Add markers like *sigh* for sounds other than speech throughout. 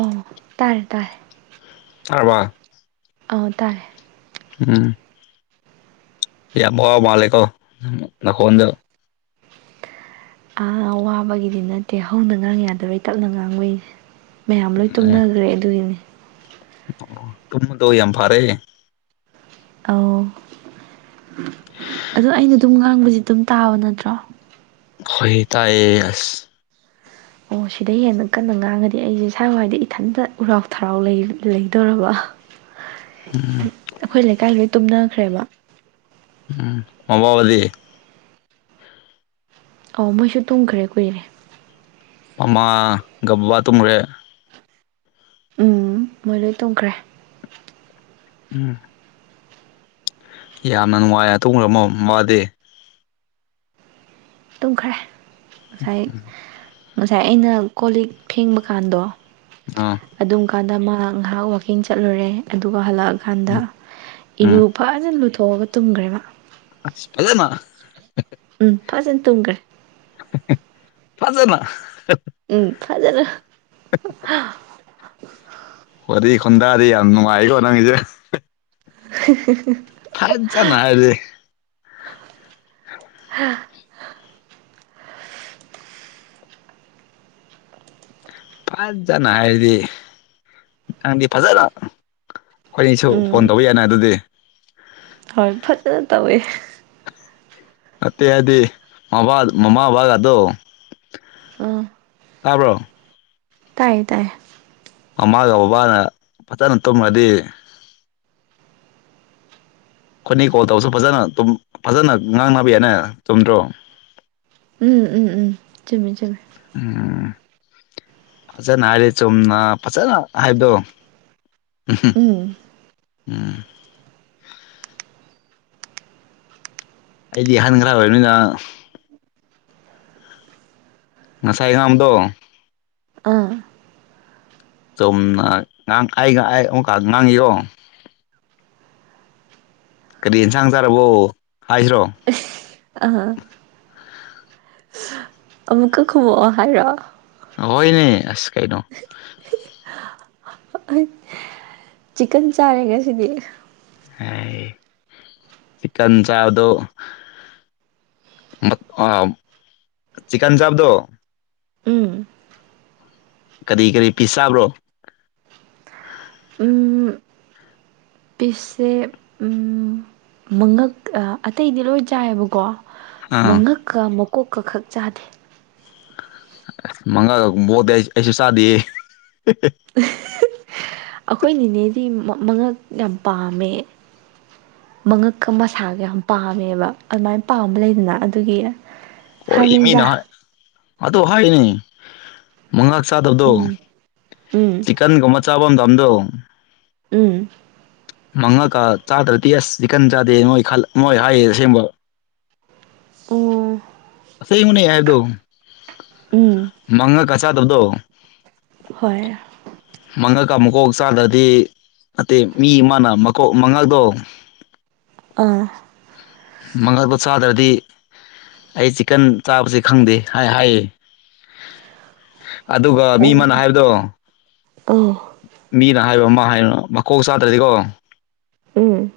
ꯑ ꯇꯥꯥꯏꯔꯦ ꯇꯥꯔꯦ ꯇꯥꯔꯕ ꯑ ꯇꯥꯔꯦ ꯎꯝ ꯌꯥꯕꯣ ꯃꯥꯂꯀꯣ ꯅꯈꯣꯟꯗ ꯑ ꯋꯥꯕꯒꯤꯗꯤ ꯅꯠꯇꯦ ꯍꯧꯅ ꯉꯥꯡ ꯌꯥꯗꯔꯣꯏ ꯇꯞꯅ ꯉꯥꯡꯕꯣꯏꯁꯦ ꯃꯌꯥꯝ ꯂꯣꯏ ꯇꯨꯝꯅꯈ꯭ꯔꯦ ꯑꯗꯨꯒꯤꯅꯤ ꯑꯣ ꯇꯗꯣ ꯌꯥꯝ ꯐꯔꯦ ꯑ *inaudible* ꯑꯗꯣ ꯑꯩꯅ ꯑꯗꯨꯝ ꯉꯥꯡꯕꯁꯤ ꯑꯗꯨꯝ ꯇꯥꯕ ꯅꯠꯇ꯭ꯔꯣ ꯈꯍꯤꯇꯥ ꯑꯦꯁ ꯑꯣ ꯁꯤꯗ ꯍꯦꯟꯅ ꯀꯟꯅ ꯉꯥꯡꯉꯗꯤ ꯑꯩꯁꯦ ꯁ꯭ꯋꯥꯏ ꯍ꯭ꯋꯥꯏꯗ ꯏꯊꯟꯇ ꯎꯔꯥꯎ ꯊꯔꯥꯎ ꯂꯩꯗꯣꯔꯔꯕ ꯎꯝ ꯑꯩꯈꯣꯏ ꯂꯩꯀꯥꯏ ꯂꯣꯏ ꯇꯨꯝꯅꯈ꯭ꯔꯦꯕ ꯎꯝ ꯃꯃꯕꯗꯤ ꯑꯧ ꯃꯣꯏꯁꯨ ꯇꯨꯝꯈ꯭ꯔꯦ ꯀꯨꯏꯔꯦ ꯃꯃꯥ ꯒꯕꯥ ꯇꯨꯝꯈ꯭ꯔꯦ ꯎꯝ ꯃꯣꯏ ꯂꯣꯏ ꯇꯣꯡꯈ꯭ꯔꯦ ꯎꯝ ꯌꯥꯝꯅ ꯅꯨꯡꯉꯥꯏ ꯑꯗꯨꯒ ꯑꯃ ꯃꯥꯗꯦ ꯑꯗꯨꯝ ꯈꯔꯦ ꯉꯁꯥꯏ ꯉꯁꯥꯏ ꯑꯩꯅ ꯀꯣ ꯂꯤꯛ ꯐꯦꯡꯕ ꯀꯥꯟꯗꯣ ꯑꯥ ꯑꯗꯨꯝ ꯀꯥꯟꯗ ꯃꯥ ꯉꯥꯏꯍꯥꯛ ꯋꯥꯋꯥꯛꯀꯤꯡ ꯆꯠꯂꯨꯔꯦ ꯑꯗꯨꯒ ꯍꯜꯂꯛꯑꯀꯥꯟꯗ ꯎꯝ ꯏꯔꯨꯛ ꯐꯖꯅ ꯂꯨꯊꯣꯛꯑꯒ ꯇꯨꯝꯈ꯭ꯔꯦꯕ ꯍꯗꯃ ꯎꯝ ꯐꯖꯅ ꯇꯨꯝꯈ꯭ꯔꯦ ꯐꯖꯅ ꯎꯝ ꯐꯖꯅ ꯍ ꯈꯨꯟꯗꯥꯔꯤ ꯌꯥꯝ ꯅꯨꯡꯉꯥꯏꯀꯣ ꯅꯪꯒꯤꯁꯦ *inaudible* ꯊꯥꯏꯖꯅꯔꯦ ꯐꯖꯅ ꯍꯥꯏꯔꯗꯤ ꯅꯪꯗꯤ ꯐꯖꯅ ꯍꯣꯏꯅꯤꯁꯨ ꯐꯣꯟ ꯇꯧꯕ ꯌꯥꯅꯤ ꯑꯗꯨꯗꯤ ꯍꯔ ꯐꯖꯅ ꯇꯧꯋꯦ ꯑꯠꯇꯩ ꯍꯥꯏꯗꯤ ꯃꯕ ꯃꯃꯥ ꯕꯕꯥꯒꯗꯣ ꯎꯝ ꯇꯥꯕ꯭ꯔꯣ ꯇꯥꯏꯌꯦ ꯇꯥꯏꯌꯦ ꯃꯃꯥꯒ ꯕꯕꯥꯅ ꯐꯖꯅ ꯇꯨꯝꯃꯗꯤ ꯑꯩꯈꯣꯏꯅ ꯀꯣꯜ ꯇꯧꯕꯁꯨ ꯐꯖꯅ ꯗꯨꯝ ꯐꯖꯅ ꯉꯥꯡꯅꯕ ꯌꯥꯅꯦ ꯆꯨꯝꯗ꯭ꯔꯣ ꯎꯝ ꯎꯝ ꯎꯝ ꯆꯨꯝꯃꯦ ꯆꯨꯝꯃꯦ ꯎꯝ ꯐꯖꯅ ꯍꯥꯏꯔꯦ ꯆꯨꯝꯅ ꯐꯖꯅ ꯍꯥꯏꯕꯗꯣ ꯎꯍꯨꯝ ꯎꯝ ꯎꯝ ꯑꯩꯗꯤ ꯑꯍꯟ ꯈꯔ ꯑꯣꯏꯔꯕꯅꯤꯅ ꯉꯁꯥꯏ ꯉꯝꯗꯣ ꯑꯥ ꯁꯣꯝꯅ ꯉꯥꯡ ꯀꯥꯏꯒ ꯑꯣ ꯀꯥ ꯉꯪ ꯏꯔꯣ ꯀꯔꯤ ꯌꯦꯟꯁꯥꯡ ꯆꯥꯔꯕꯣ ꯍꯥꯏꯁꯤ꯭ꯔꯣ ꯑ ꯑꯃꯨꯛꯀ ꯈꯨ ꯍꯥꯏꯔꯣ ꯍꯣꯏꯅꯦ ꯑꯁ ꯀꯥꯏꯩꯅꯣ ꯆꯤꯛꯀꯟ ꯆꯥꯔꯦꯒꯁꯤꯗꯤ ꯍ ꯆꯀꯟ ꯆꯥ ꯑꯗꯨꯣ ꯆꯛꯟ ꯆꯥꯞꯗꯣ ꯎꯝ ꯀꯔꯤ ꯀꯔꯤ ꯄꯤꯁ ꯆꯥꯕ꯭ꯔꯣ ꯎꯝ ꯄꯤꯁꯁꯦ ꯎꯞ ꯃꯉꯛ ꯑꯇꯩꯗꯤ ꯂꯣꯏ ꯆꯥꯏꯑꯕꯀꯣ ꯑꯥ ꯃꯉꯛꯀ ꯃꯀꯣꯛꯀ ꯈꯛ ꯆꯥꯗꯦ ꯃꯪꯉꯛ ꯕꯣꯗꯤ ꯑꯩꯁꯨ ꯆꯥꯗꯤꯌꯦ ꯍꯦ ꯍꯦ ꯑꯩꯈꯣꯏ ꯅꯤꯅꯦꯗꯤ ꯃ ꯃꯉꯛ ꯌꯥꯝ ꯄꯥꯝꯃꯦ ꯃꯉꯛꯀ ꯃꯁꯥꯒ ꯌꯥꯝ ꯄꯥꯝꯃꯦꯕ ꯑꯗꯨꯃꯥꯏꯅ ꯄꯥꯝꯕ ꯂꯩꯗꯅ ꯑꯗꯨꯒꯤ ꯑꯣ ꯏꯃꯤ ꯅ ꯍꯥꯏꯕꯅꯤꯗ ꯑꯥꯇꯣ ꯍꯥꯏ ꯅꯤ ꯃꯉꯛ ꯆꯥꯗꯕꯗꯣ ꯎꯝ ꯎꯝ ꯆꯤꯀꯟꯒꯨꯝꯕ ꯆꯥꯕꯝꯗꯝꯗꯨ ꯎꯝ ꯃꯪꯉꯛꯀ ꯆꯥꯗ꯭ꯔꯗꯤ ꯑꯁ ꯆꯤꯛꯀꯟ ꯆꯥꯗꯦ ꯃꯣꯏ ꯈꯜ ꯃꯣꯏ ꯍꯥꯏꯌꯦ ꯑꯁꯦꯡꯕ ꯎꯝ ꯑꯁꯦꯡꯕꯅꯦ ꯑꯩꯍꯥꯏꯕꯗꯣ ꯎꯝ ꯃꯪꯉꯛꯀ ꯆꯥꯗꯕꯗꯣ ꯍꯣꯏ ꯃꯉꯛꯀ ꯃꯀꯣꯛ ꯆꯥꯗ꯭ꯔꯗꯤ ꯅꯠꯇꯦ ꯃꯤ ꯑꯃꯅ ꯃꯀꯣꯛ ꯃꯉꯗꯣ ꯑꯥ ꯃꯪꯉꯛꯗꯣ ꯆꯥꯗ꯭ꯔꯗꯤ ꯑꯩ ꯆꯤꯛꯀꯟ ꯆꯥꯕꯁꯤ ꯈꯪꯗꯦ ꯍꯥꯏ ꯍꯥꯏꯌꯦ *unintelligible* ꯑꯗꯨꯒ ꯃꯤ ꯑꯃꯅ ꯍꯥꯏꯕꯗꯣ ꯑꯪ ꯃꯤꯅ ꯍꯥꯏꯕ ꯑꯃ ꯍꯥꯏꯅꯨ ꯃꯀꯣꯛ ꯆꯥꯗ꯭ꯔꯗꯤꯀꯣ ꯎꯝ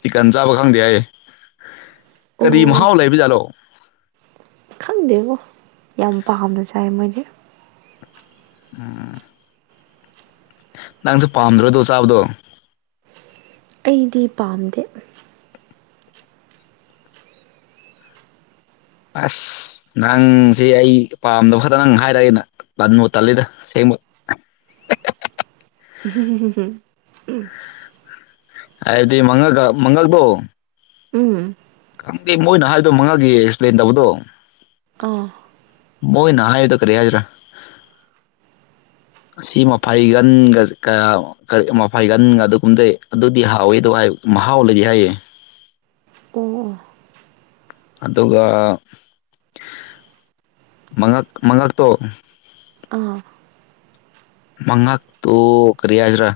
ꯆꯤꯛꯀꯟ ꯆꯥꯕ ꯈꯪꯗꯦ ꯍꯥꯏꯌꯦ ꯀꯔꯤ ꯑꯣ ꯃꯍꯥꯎ ꯂꯩꯕ ꯖꯥꯠꯂꯣ ꯈꯪꯗꯦꯕꯣ ꯌꯥꯝ ꯄꯥꯝꯅ ꯆꯥꯏ ꯃꯣꯏꯗꯤ ꯎꯝ ꯅꯪꯁꯨ ꯄꯥꯝꯗ꯭ꯔꯣꯗꯣ ꯆꯥꯕꯗꯣ ꯑꯩꯗꯤ ꯄꯥꯝꯗꯦ ꯑꯁ ꯅꯪꯁꯦ ꯑꯩ ꯄꯥꯝꯗꯕ ꯈꯛꯇꯪ ꯍꯥꯏꯔꯛꯑꯦꯅ ꯇꯟꯕꯨ ꯇꯜꯂꯤꯗ ꯁꯦꯡꯕ ꯎꯨꯝ ꯎꯝ ꯑꯗꯤ ꯃꯪꯉꯛꯀ ꯃꯪꯒꯜꯗꯣ ꯎꯝ ꯈꯪꯗꯦ ꯃꯣꯏꯅ ꯍꯥꯏꯗꯣ ꯃꯉꯥꯒꯤ ꯑꯦꯛꯁꯄ꯭ꯂꯦꯟ ꯇꯧꯕꯗꯣ ꯑꯥ ꯃꯣꯏ ꯅꯅꯥ ꯌꯗ ꯀꯔꯤꯦ ꯍꯥꯏꯖ꯭ꯔꯥ ꯑꯁꯤ ꯃꯐꯩꯒꯟꯒ ꯀꯌꯥ ꯀꯔꯤ ꯃꯐꯥꯏꯒꯟꯒ ꯑꯗꯨꯒꯨꯝꯕꯗꯩ ꯑꯗꯨꯗꯤ ꯍꯥꯎꯋꯦ ꯑꯗꯨꯣ ꯃꯍꯥꯎ ꯂꯩꯗꯤ ꯍꯥꯏꯌꯦꯦ ꯑꯣ ꯑꯗꯨꯒ ꯃꯉꯛ ꯃꯉꯛꯇꯣ ꯑꯥ ꯃꯪꯉꯛ ꯇ ꯀꯔꯤ ꯍꯥꯏꯖ꯭ꯔꯥ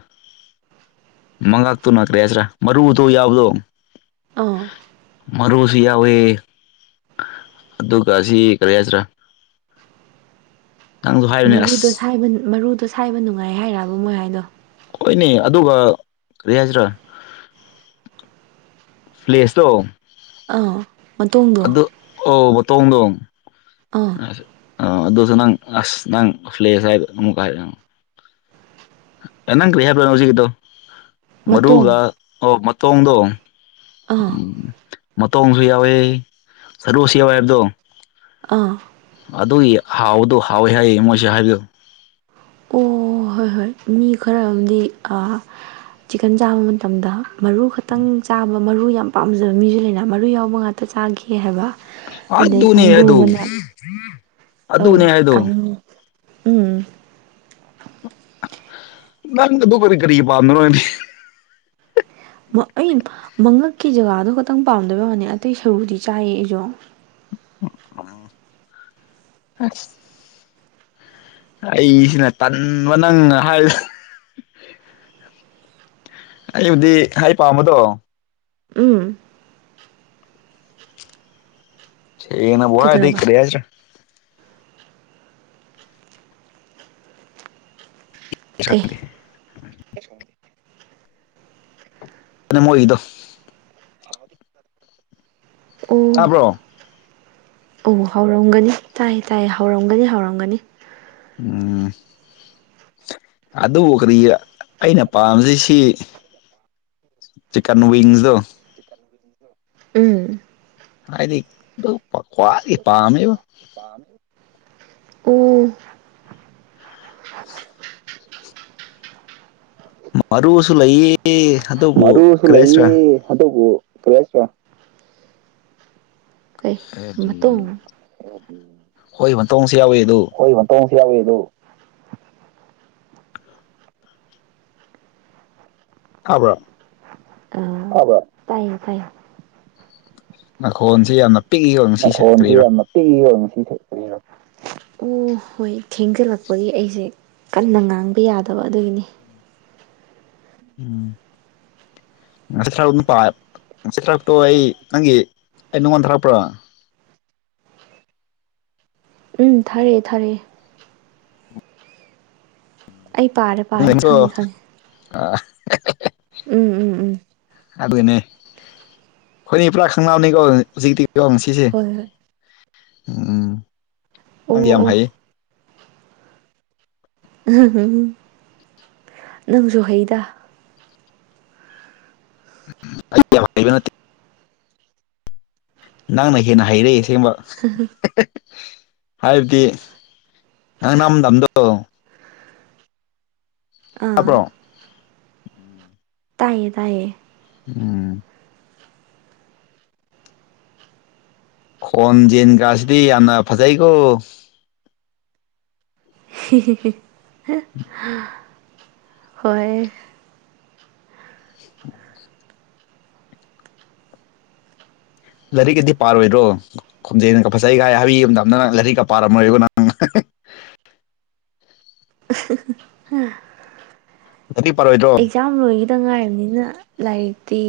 ꯃꯉꯥꯛꯇꯨ ꯅꯅꯥꯈ꯭ꯔꯦ ꯍꯥꯏꯁꯤꯔꯥ ꯃꯔꯨꯗꯣ ꯌꯥꯎꯕꯗꯣ ꯑꯥ ꯃꯔꯨꯁꯨ ꯌꯥꯎꯋꯦꯍꯦ ꯑꯗꯨꯒ ꯑꯁꯤ ꯀꯔꯤ ꯍꯥꯏꯁꯤꯔꯥ *inaudible* ꯅꯪꯁꯨ ꯍꯥꯏꯕꯅꯦ ꯃꯔꯨꯗꯣ ꯑꯁ ꯁꯥꯏꯕ ꯃꯔꯨꯗꯣ ꯁꯥꯏꯕ ꯅꯨꯡꯉꯥꯏ ꯍꯥꯏꯔꯥꯕ ꯃꯣꯏ ꯍꯥꯏꯗꯣ ꯍꯣꯏꯅꯦ ꯑꯗꯨꯒ ꯀꯔꯤ ꯍꯥꯏꯁꯤꯔꯥ ꯄ꯭ꯂꯦꯖ ꯇꯣ ꯑꯥ ꯃꯇꯣꯡꯗꯣ ꯑꯧ ꯕꯇꯣꯡꯗꯣꯡ ꯑꯥ ꯑ ꯑꯥ ꯑꯗꯨꯁꯨ ꯅꯪ ꯑꯁ ꯅꯪ ꯐ꯭ꯂꯦꯁ ꯍꯥꯏꯗꯣ ꯑꯃꯨꯛꯀ ꯍꯥꯏꯔꯣ ꯑꯦꯅꯪ ꯀꯔꯤ ꯍꯥꯏꯕ꯭ꯔ ꯍꯧꯖꯤꯛꯗꯣ ꯃꯇꯣꯡ ꯃꯔꯨꯒ ꯑꯣ ꯃꯇꯣꯡꯗꯣ ꯎꯝ ꯑꯥ ꯃꯇꯣꯡꯁꯨ ꯌꯥꯎꯋꯦ ꯁꯔꯨꯁꯨ ꯌꯥꯎꯦ ꯍꯥꯏꯕꯗꯣ ꯑꯥ ꯑꯗꯨꯒꯤ ꯍꯥꯎꯗꯣ ꯍꯥꯎꯋꯦ ꯍꯥꯏꯌꯦ ꯃꯣꯏꯁꯦ ꯍꯥꯏꯕꯤꯌꯨ ꯑꯣ ꯍꯣꯏ ꯍꯣꯏ ꯃꯤ ꯈꯔ ꯑꯃꯗꯤ ꯆꯤꯛꯀꯟ ꯆꯥꯕ ꯃꯇꯝꯗ ꯃꯔꯨ ꯈꯛꯇꯪ ꯆꯥꯕ ꯃꯔꯨ ꯌꯥꯝ ꯄꯥꯝꯖꯕ ꯃꯤꯁꯨ ꯂꯩꯅ ꯃꯔꯨ ꯌꯥꯎꯕ ꯉꯥꯛꯇ ꯆꯥꯒ ꯍꯥꯏꯕ ꯑꯗꯩ ꯑꯗꯨꯅꯦ ꯍꯥꯏꯗꯣ ꯀꯥꯡꯕꯨꯨꯗꯨꯅ ꯑ ꯑꯗꯨꯅꯦ ꯍꯥꯏꯗꯣ ꯀꯥꯡ ꯎꯝ ꯅꯪ ꯑꯗꯨ ꯀꯔꯤ ꯀꯔꯤ ꯄꯥꯝꯗꯅꯣꯅꯦ ꯑꯩ ꯃꯉꯛꯀꯤ ꯖꯒꯥꯗꯣ ꯈꯛꯇꯪ ꯄꯥꯝꯗꯣꯏꯅꯤ ꯑꯇꯩ ꯁꯔꯨꯗꯤ ꯆꯥꯏꯌꯦ ꯑꯩꯁꯨ ꯎꯝ ꯑ ꯑꯩꯁꯤꯅ ꯇꯟꯕ ꯅꯪ ꯍꯥꯏ ꯑꯩꯕꯨꯗꯤ ꯍꯥꯏ ꯄꯥꯝꯕꯗꯣ ꯎꯝ ꯁꯤꯅ ꯕꯍꯗꯤ ꯀꯩꯗꯧꯔꯕ ꯀꯔꯤ ꯌꯥ ꯍꯥꯏꯖ꯭ꯔꯥ ꯁꯥꯟ ꯀꯩ ꯑ ꯃꯣꯏꯒꯤꯗꯣ ꯑꯣ ꯇꯥꯕ꯭ꯔꯣ ꯑꯣ ꯍꯧꯔꯝꯒꯅꯤ ꯇꯥꯏꯌꯦ ꯇꯥꯏ ꯍꯧꯔꯝꯒꯅꯤ ꯍꯧꯔꯝꯒꯅꯤ ꯎꯝ ꯑꯗꯨꯕꯨ ꯀꯔꯤ ꯑꯩꯅ ꯄꯥꯝꯁꯤꯁꯤ ꯆꯤꯛꯟ ꯋꯤꯤꯡꯁ ꯎꯝ ꯍꯥꯏꯗꯤ ꯑꯗꯨ ꯈ꯭ꯋꯥꯗꯒꯤ ꯄꯥꯝꯃꯦꯕ ꯄꯅꯤ ꯃꯔꯨꯁꯨ ꯂꯩꯌꯦ ꯑꯗꯨꯕꯨ ꯀꯔꯤ ꯍꯥꯏꯁꯤꯔꯥ ꯍꯗꯕꯨ ꯄꯌꯥꯁ ꯋꯥ ꯀꯩ ꯀꯔꯤꯅꫭ ꯃꯇꯨꯡ ꯍꯣꯏ ꯃꯟꯇꯣꯡꯁꯨ ꯌꯥꯎꯋꯤ ꯑꯗꯨ ꯍꯨꯏ ꯃꯇꫭꯡꯁꯨ ꯌꯥꯎꯋꯦ ꯑꯗꯨ ꯇꯥꯕ꯭ꯔꯥ ꯇꯥꯕꯔꯥ ꯇꯥꯏꯌꯦ ꯇꯥꯏꯌꯦ ꯅꯈꯣꯟꯁꯤ ꯌꯥꯝꯅ ꯄꯤꯛꯏꯀꯣ ꯉꯁꯤꯁꯦ ꯅꯈꯣꯟꯁꯤ ꯀꯔꯤꯔꯣ ꯌꯥꯝꯅ ꯄꯤꯛꯏ ꯉꯁꯤ ꯀꯔꯤꯅꯣ ꯑꯣ ꯍꯣꯏ ꯊꯦꯡꯖꯤꯜꯂꯛꯄꯒꯤ ꯑꯩꯁꯦ ꯀꯟꯅꯥ ꯉꯥꯡꯕ ꯌꯥꯗꯕ ꯑꯗꯨꯒꯤꯅꯤꯗꯥ ꯎꯝꯝ ꯉꯁꯤ ꯊꯔ ꯑꯗꯨꯝ ꯄꯥꯏ ꯉꯁꯤ ꯊꯔꯛꯕꯗꫭ ꯑꯩ ꯅꯪꯒꯤ ꯑꯩ ꯅꯉꫭꯟꯗꯥ ꯊꯥꯔꯛꯄ꯭ꯔꯣ ꯎꯝꯝ ꯊꯥꯔꯛꯑꯦ ꯊꯥꯔꯛꯑꯦ꯫ ꯑꯩ ꯄꯥꯔ°ꯗ ꯣ ꯑ *inaudible* *unintelligible* ꯎꯝꯝ ꯑꯗꯨꯅꯦ ꯑꯩꯈꯣꯏꯅꯤ ꯄꯨꯔꯥ ꯈꯪꯅꯕꯕꯅꯤꯀꯣ ꯍꯧꯖꯤꯛꯇꯤꯀꯣ ꯀꯁꯦ ꯍꯣꯏ ꯍꯣꯏ ꯎꯝ ꯑꯣ ꯌꯥꯝ ꯑꯣ ꯍꯥꯏꯌꯦ ꯎ ꯅꯪꯁꯨ ꯍꯩꯗ *inaudible* ꯅꯪꯅ ꯍꯦꯟꯅ ꯍꯩꯔꯛꯏ ꯑꯁꯦꯡꯕ ꯍ ꯍ ꯍꯥꯏꯕꯗꯤ ꯅꯪ ꯅꯝꯗꯝꯝꯗꯣ ꯑꯥ ꯑꯞ꯭ꯔꯣ ꯇꯥꯏꯌꯦ ꯇꯥꯏꯌꯦ ꯎꯝ ꯈꯣꯟ ꯌꯦꯖꯟꯒꯁꯤꯗꯤ ꯌꯥꯝꯅ ꯐꯖꯩꯀꯣ ꯍ ꯍ ꯍ ꯍ ꯎꯝ ꯂꯥꯏꯔꯤꯛꯀꯗꯤ ꯄꯥꯔꯣꯏ꯭ꯔꯣ ꯈꯣꯝꯖꯦꯅꯒ ꯐꯖꯩꯒꯥꯏ ꯍꯥꯏꯕꯤ ꯌꯨꯝꯝꯗꯗ ꯅꯪ ꯂꯥꯏꯔꯤꯛꯀꯥ ꯄꯥꯔꯝꯃꯣꯏꯀꫭ ꯅꯪ ꯍꯥ *unintelligible* ꯅꯪꯗꯤ ꯄꯥꯔꯣꯏꯗ꯭ꯔꯣ ꯂꯣꯏꯈꯤꯗꯥ ꯉꯥꯏꯔꯤꯕꯅꯤꯅ ꯂꯥꯏꯔꯤꯛꯇꯤ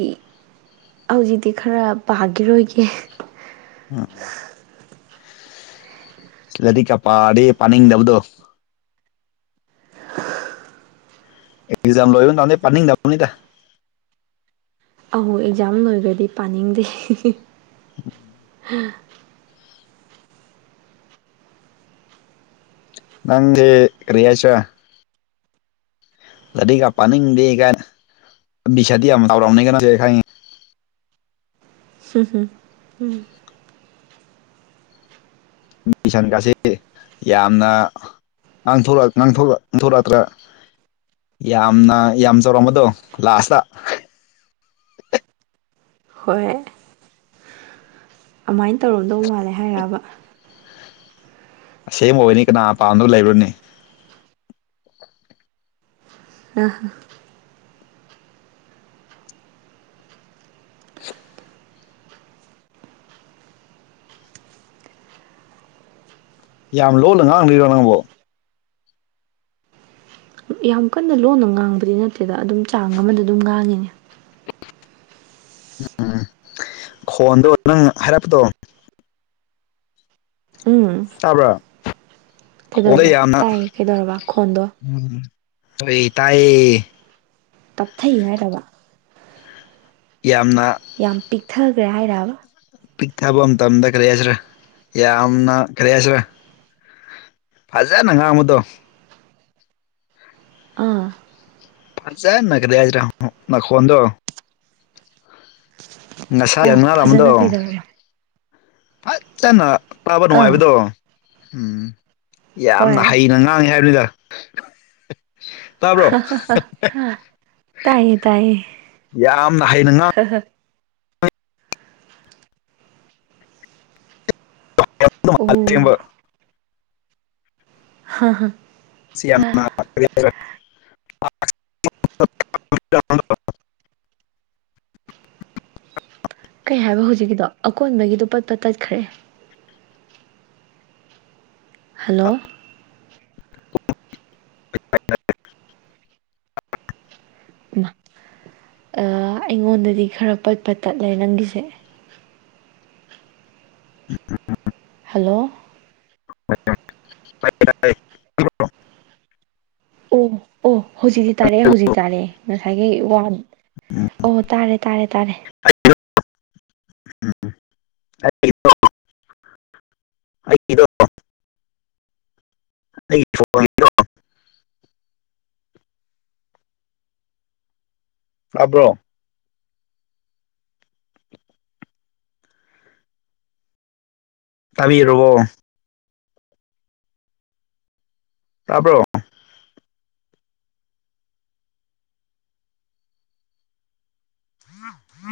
ꯍꯧꯖꯤꯛꯇꯤ ꯈꯔꯥ ꯄꯥꯈꯤꯔꯣꯏꯒꯦ꯫ ꯔꯥꯏꯔꯤꯛꯀꯥ ꯄꯥꯔꯗꯤ ꯄꯅꯤꯡꯗꯕꯗꯣ ꯑꯦꯛꯖꯥ ꯂꯣꯏꯕꯥ ꯅꯨꯃꯤꯠꯇꯒꯤ ꯄꯅꯤꯡꯗ ꯕꯅꯤꯗ ꯑꯧ ꯑꯦꯛꯖꯥꯝ ꯂꯣꯏꯈ꯭ꯔꯗꯤ ꯄꯥꯅꯤꯡꯗꯦ꯫ ꯎꯝ *inaudible* ꯅꯪꯗꯤ ꯀꯔꯤ ꯍꯥꯏꯁꯤꯔꯥ ꯔꯥꯏꯔꯤꯛꯀꯥ ꯄꯥꯅꯤꯡꯗ°ꯅꯥ ꯕꯤꯁꯥꯗꯤ ꯌꯥꯝ ꯇꯥꯎꯔꯝꯅꯤ ꯀꯩꯅꯣ ꯍꯨꯝ ꯍꯨꯝ ꯎꯝꯝ ꯃꯤꯁꯟꯒꯁꯤ ꯌꯥꯝꯅ ꯅꯂꯛ ꯅ ꯅ ꯊꯣꯛꯂꯛꯛꯇ꯭ꯔꯥ *inaudible* ꯌꯥꯝꯅ ꯌꯥꯝ ꯆꯥꯎꯔꯝꯕꯗꯣ ꯂꯥꯁꯇꯥ꯫ ꯍꯣꯏ ꯑꯗꯨꯃꯥꯏꯅ ꯇꯧꯔꯝꯗꯧ ꯃꯥꯜꯂꯦ ꯍꯥꯏꯔꯤꯔꯕꯥ ꯑꯁꯦꯡꯕꯥ ꯑꯣꯏꯅꯤ ꯀꯅꯥ ꯄꯥꯝꯗꯕ ꯂꯩꯕꯔꯅꯦ ꯑꯥꯍꯥ *unintelligible* ꯌꯥꯝ ꯂꯣꯅ ꯉꯥꯡꯂꯤꯔꯣ ꯅꯪꯕꯣ ꯌꯥꯝ ꯀꯟꯅ ꯂꯣꯟꯅ ꯉꯥꯡꯕꯗꯤ ꯅꯠꯇꯦꯗꯥ ꯑꯗꯨꯝ ꯆꯥꯡ ꯑꯃꯗ ꯑꯗꯨꯝ ꯉꯥꯡꯉꯤꯅꯦ꯫ ꯎꯝꯝ ꯈꯣꯟꯗꯣ ꯅꯪ ꯍꯥꯏꯔꯛꯄꯗꯣ ꯎꯝ ꯇꯥꯕ꯭ꯔꯥ ꯈꯣꯟꯗꯣ ꯀꯩꯗꯧꯔꯕ ꯌꯥꯝꯅ ꯇꯥꯏ ꯀꯩꯗꯧꯔꯕ ꯈꯣꯟꯗꯣ ꯎꯝ ꯇꯥꯏ ꯇꯞꯊꯩ ꯍꯥꯏꯔꯕ ꯌꯥꯝꯅ ꯌꯥꯝ ꯄꯤꯛꯊꯈ꯭ꯔꯦ ꯍꯥꯏꯔꯕ ꯄꯤꯛ ꯊꯥꯕ ꯃꯇꯝꯗ ꯀꯔꯤ ꯍꯥꯏꯁꯤꯔꯥ ꯌꯥꯝꯅ ꯀꯔꯤ ꯍꯥꯏꯁꯤꯔꯥ ꯐꯖꯅ ꯉꯥꯡꯕꯗꯣ ꯑꯥ ꯐꯖꯥꯟꯅ ꯀꯔꯤ ꯍꯥꯢꯁꯤꯔ ꯃꯈꯣꯟꯗꯣ ꯉꯁꯥꯏ ꯑꯥ ꯐꯖꯅ ꯊꯦꯟꯅꯔꯝꯕꯗꯣ ꯀꯩꯗꯧꯔꯦ ꯐꯖꯅ ꯇꯥꯕ ꯑꯥ ꯅꯨꯡꯉꯥꯏꯕꯗꯣ ꯎꯝ ꯍꯣꯏ ꯌꯥꯝꯅ ꯍꯩꯅ ꯉꯥꯡ ꯃꯥꯅꯤ ꯍꯥꯏꯕꯅꯤꯗ ꯇꯥꯕ꯭ꯔꯣ ꯇꯥꯏꯌꯦ ꯇꯥꯢꯌꯦ ꯌꯥꯝꯅ ꯍꯩꯅ ꯉꯥ ꯍꯥ ꯍꯥ ꯃꯥꯜꯂꯦ ꯑꯁꯦꯡꯕ ꯑꯣ ꯍꯥ ꯍꯥ ꯍ ꯁꯤ ꯌꯥꯝ ꯀꯔꯤ ꯍꯥꯢꯁꯤꯔ ꯆꯥꯎ *inaudible* ꯀꯩ ꯍꯥꯏꯕ ꯍꯧꯖꯤꯛꯀꯤꯗꯣ ꯑꯀꯣꯟꯕꯒꯤꯗꯣ ꯄꯠ ꯄꯠ ꯇꯠꯈ꯭ꯔꯦ ꯍꯜꯂꯣ꯫ *inaudible* ꯏꯃꯥ ꯑꯩꯉꯣꯟꯗꯗꯤ ꯈꯔ ꯄꯠ ꯄꯠ ꯇꯠꯂꯦ ꯅꯪꯒꯤꯁꯦ ꯍꯜꯂꯣ꯫ ꯁ *inaudible* ꯑꯣ ꯑꯣ ꯍꯧꯖꯤꯛꯇꯤ ꯇꯥꯔꯛꯑꯦ ꯍꯧꯖꯤꯛꯇꯤ ꯇꯥꯔꯦ ꯉꯁꯥꯏꯒꯤ ꯑꯣ ꯇꯥꯔꯦ ꯇꯥꯔꯦ ꯇꯥꯔꯦ ꯍꯥꯏ *inaudible* ꯑꯗꯨꯣ *inaudible* ꯑꯩꯗꯣ ꯑꯩ ꯐꯣꯟ ꯗꯣ ꯇꯥꯕ꯭ꯔꯣ ꯇꯥꯕꯤꯔꯤꯕꯣ ꯇꯥꯕ꯭ꯔꯣ ꯑ *unintelligible*